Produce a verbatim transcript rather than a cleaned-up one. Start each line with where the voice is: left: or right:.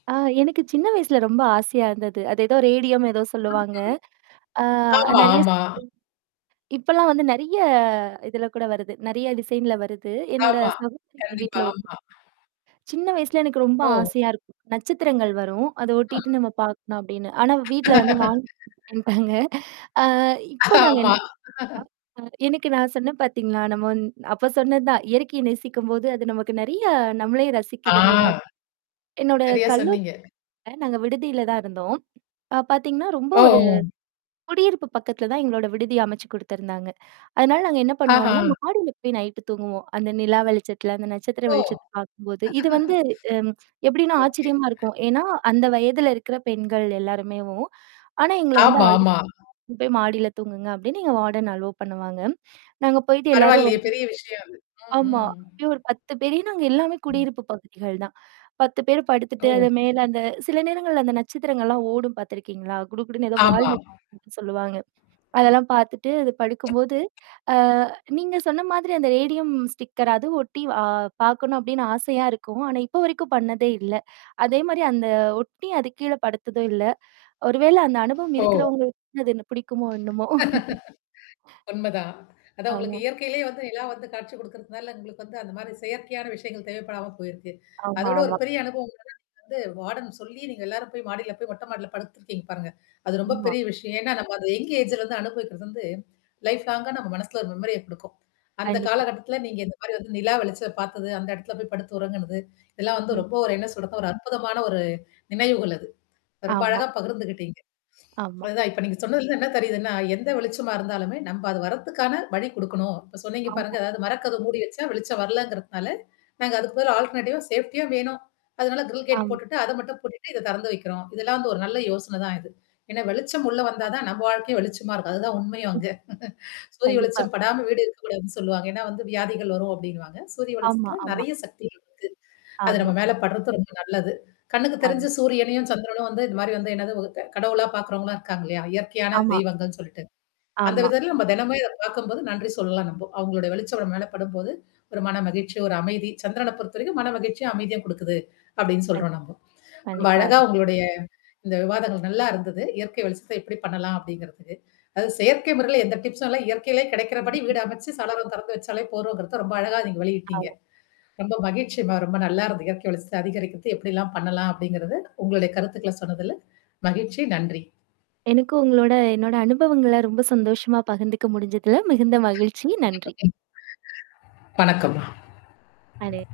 right: ஆ எனக்கு சின்ன வயசுல ரொம்ப ஆசையா இருந்தது. அது ஏதோ ரேடியம் ஏதோ சொல்லுவாங்க. ஆ அ
left: ஆமா
right: நிறைய [unintelligible]
left: ஆமா.
right: இப்பலாம் வந்து நெறைய இதுல கூட வருது. நெறைய டிசைன்ல வருது. என்னோட
left: ஆமா.
right: சகோதரி வீட்ல
left: கண்டிப்பா.
right: ஓட்டி
left: ஆமா.
right: [unintelligible] சின்ன வயசுல எனக்கு ரொம்ப
left: ஓ!
right: ஆசையா இருக்கும். நட்சத்திரங்கள் வரும். அத
left: ஆ.
right: ஒட்டிட்டு நம்ம பார்க்கணும் அப்படின்னு. ஆனா வீட்ல வந்து வாங்கி [unintelligible] ன்டாங்க. அ இப்ப நாங்க
left: ஆமா.
right: என்ன ஆ. அ எனக்கு நான் சொன்னேன் பார்த்தீங்களா, நம்ம வந்து அப்ப சொன்னது தான். இயற்கைய நேசிக்கும்போது, அது நமக்கு நெறைய நம்மளேயே
left: ஆ.
right: ரசிக்குதுன்ற மாரி. என்னோட
left: சரியா சொன்னீங்க.
right: கல்லூரில நாங்க விடுதியில தான் இருந்தோம். அ பார்த்தீங்கன்னா, ரொம்ப
left: ஓ!
right: ஒரு
left: ஓ!
right: குடியிருப்பு பக்கத்தில தான் எங்களோட விடுதி அமைச்சு குடுத்துருந்தாங்க. அதனால நாங்க என்ன பண்ணுவோன்னா,
left: ஆஹம்.
right: மாடியில போய் நைட்டு தூங்குவோம். அந்த நிலா வெளிச்சதுல, அந்த நட்சத்திர
left: ஓ!
right: வெளிச்சத்த பார்க்கும்போது. இது வந்து அம் எப்படின்னா
left: ஓகே.
right: ஆச்சரியமா இருக்கும். ஏன்னா அந்த வயதல இருக்கிற பெண்கள் எல்லாருமேவும் ஆனா எங்கள வந்து அழு
left: ஆமாமா.
right: இங்க போய் மாடியில தூங்குங்க அப்டின்னு எங்க வார்டன் அலோ பண்ணுவாங்க. நாங்க போயிட்டு எல்லாரும் வ.
left: பரவால்லயே! பெரிய விஷயம் அது. ம்
right: ஆமா.
left: ம்.
right: அப்பயே ஒரு பத்து பேர் ஏன்னா அங்க எல்லாமே
left: ம்.
right: குடியிருப்பு பகுதிகள் தான். பத்து பேர் படுத்துட்டு
left: ஓ.
right: அது மேல அந்த சில நேரங்கள்ல அந்த நட்சத்திரங்கள்லாம் ஓடும் பார்த்தருக்கீங்களா? குடுகுடுன்னு ஏதோ வால்
left: ஆமா
right: நட்சத்திரம்னு சொல்லுவாங்க. அதெல்லாம் பார்த்துட்டு அது படுக்கும்போது, அ நீங்க சொன்ன மாதிரி அந்த ரேடியம் ஸ்டிக்கர் அதுவும் ஒட்டி அ பார்க்கணும் அப்படின்னு ஆசையா இருக்கும். ஆனா இப்போ வரைக்கும் பண்ணதே இல்ல. அதே மாரி அந்த ஒட்டி அது கீழ படுத்ததும் இல்ல. ஒரு வேள அந்த அனுபவம்
left: ஓ!
right: இருக்கிறவங்களுக்கு அது என்ன பிடிக்குமோ என்னாமோ.
left: உன்மைதான். அதான் உங்களுக்கு
right: ஆமா.
left: இயற்கையிலேயே வந்து நிலா வந்து காட்சி குடுக்கறதுனால, உங்களுக்கு வந்து அந்த மாரியானா செயற்கையான விஷயங்கள் தேவைப்படாம போயிருக்கு. அத
right: ஆமா,
left: விட ஒரு
right: ஆமா.
left: பெரிய அனுபவம் வந்து வார்டன் சொல்லி, நீங்க எல்லாரும் போய் மாடில போய் மொட்டை மாடில படுத்துருக்கீங்க பாருங்க. அது ரொம்ப
right: ஆமா.
left: பெரிய விஷயம். ஏன்னா, நம்ம அந்த எங் ஏஜ்ல அனுபவிக்கிறது வந்து லைப் லாங்க நம்ம மனசுல ஒரு மெமரிய குடுக்கும். அந்த
right: கண்டிப்பா.
left: காலகட்டத்தில நீங்க இந்த மாரி வந்து நிலா வெளிச்ச பார்த்தது, அந்த இடத்துல போய் படுத்து உறங்குனது. இதெல்லாம் வந்து
right: ம்.
left: ரொம்ப ஒரு என்ன சொல்றது, ஒரு அற்புதமான ஒரு நினைவுகள் அது. ரொம்ப
right: ஆமா.
left: அழகா பகிர்ந்துகிட்டீங்க.
right: ஆமா.
left: அதான் இப்ப நீங்க சொன்னதுல இருந்து என்ன தெரியுதுன்னா, எந்த வெளிச்சமா இருந்தாலுமே நம்ம அது வர்றதுக்கான வழி குடுக்கணும். இப்ப சொன்னீங்க பாருங்க.
right: ஆமா.
left: அதாவது மரக்கதவ மூடி வச்சா வெளிச்சம் வரலங்கிறதுனால, நாங்க அதுக்கு பதுலா ஆல்டர்னேடிவா சேஃப்டியா வேணும். அதனால கிரில் கேட்
right: ஆமா.
left: போட்டுட்டு அத மட்டும் பூட்டிட்டு இத திறந்து வைக்கிறோம். இதெல்லாம் வந்து ஒரு நல்ல யோசனை தான் இது. ஏன்னா வெளிச்சம் உள்ள வந்தா தான் நம்ம வாழ்க்கையும் வெளிச்சமா இருக்கும். அதுதான் உண்மையும் அங்க. சூரிய
right: கண்டிப்பா.
left: வெளிச்சம் படாம வீடு இருக்கக்கூடாதுன்னு சொல்லுவாங்க. ஏன்னா வந்து வியாதிகள் வரும் அப்டின்னுவாங்க. சூரிய
right: ஆமா,
left: வளிச்சத்தல
right: ஆமா.
left: நெறைய சக்திகள் இருக்கு. அது
right: ஆமா.
left: நம்ம மேல படுறது ரொம்ப நல்லது. கண்ணுக்கு
right: ஆம்.
left: தெரிஞ்சு சூரியனையும் சந்திரனும் வந்து இந்த மாரி வந்து என்னது கடவுளா பார்க்கறவங்களா இருக்காங்க இல்லையா? இயற்கையான
right: ஆமா.
left: தெய்வங்கள்னு சொல்லிட்டு. அந்த
right: ஆமா.
left: விதத்தில நம்ம தினமே இத பார்க்கும்போது நன்றி சொல்லலாம் நம்போ. அவங்களளுடைய வெளிச்சம் நம்ம மேல படும்போது, ஒரு மன மகிழ்ச்சி, ஒரு அமைதி, சந்திரனைப் பொறுத்தவரைக்கும் மன மகி்ச்சியா அமைதியா கொடுக்குது. அப்படின்னு
right: கண்
left: சொல்றோம் நம்ப. ரொம்ப
right: கண்டிப்பா.
left: அழகா
right: அது.
left: உங்களுடைய. இந்த விவாதங்கள் நல்லா இருந்தது. இயற்கை வெளிச்சத்த எப்படி பண்ணலாம் அப்படிங்கிறதுக்கு. அது செயற்கை முறையில எந்த டிப்ஸம் இல்ல இயற்கையிலேயே கிடைக்கிறபடி வீடு அமைச்சு சாளரம் திறந்து வச்சாலே போறோங்கிறத ரொம்ப அழகா நீங்க வெளியிட்டீங்க.
right: ஆம.
left: ரொம்ப மகிழ்ச்சிம்மா. ரொம்ப நல்லா இருந்துது. இயற்கை ஒளிச்ச அதிகரிக்கிறது. எப்ப்டிலாம் பண்ணலாம் அப்படிங்கத உங்களுடைய கருத்துக்கள சொன்னதல. மகிழ்ச்சி. நன்றி.
right: எனக்கு உங்களோட என்னோட அனுபவங்கள ரொம்ப சந்தோஷமா பகிர்ந்துக்க முடிஞ்சதுல. மிகுந்த மகிழ்ச்சி. நன்றி.
left: வணக்கம்மா.
right: அடே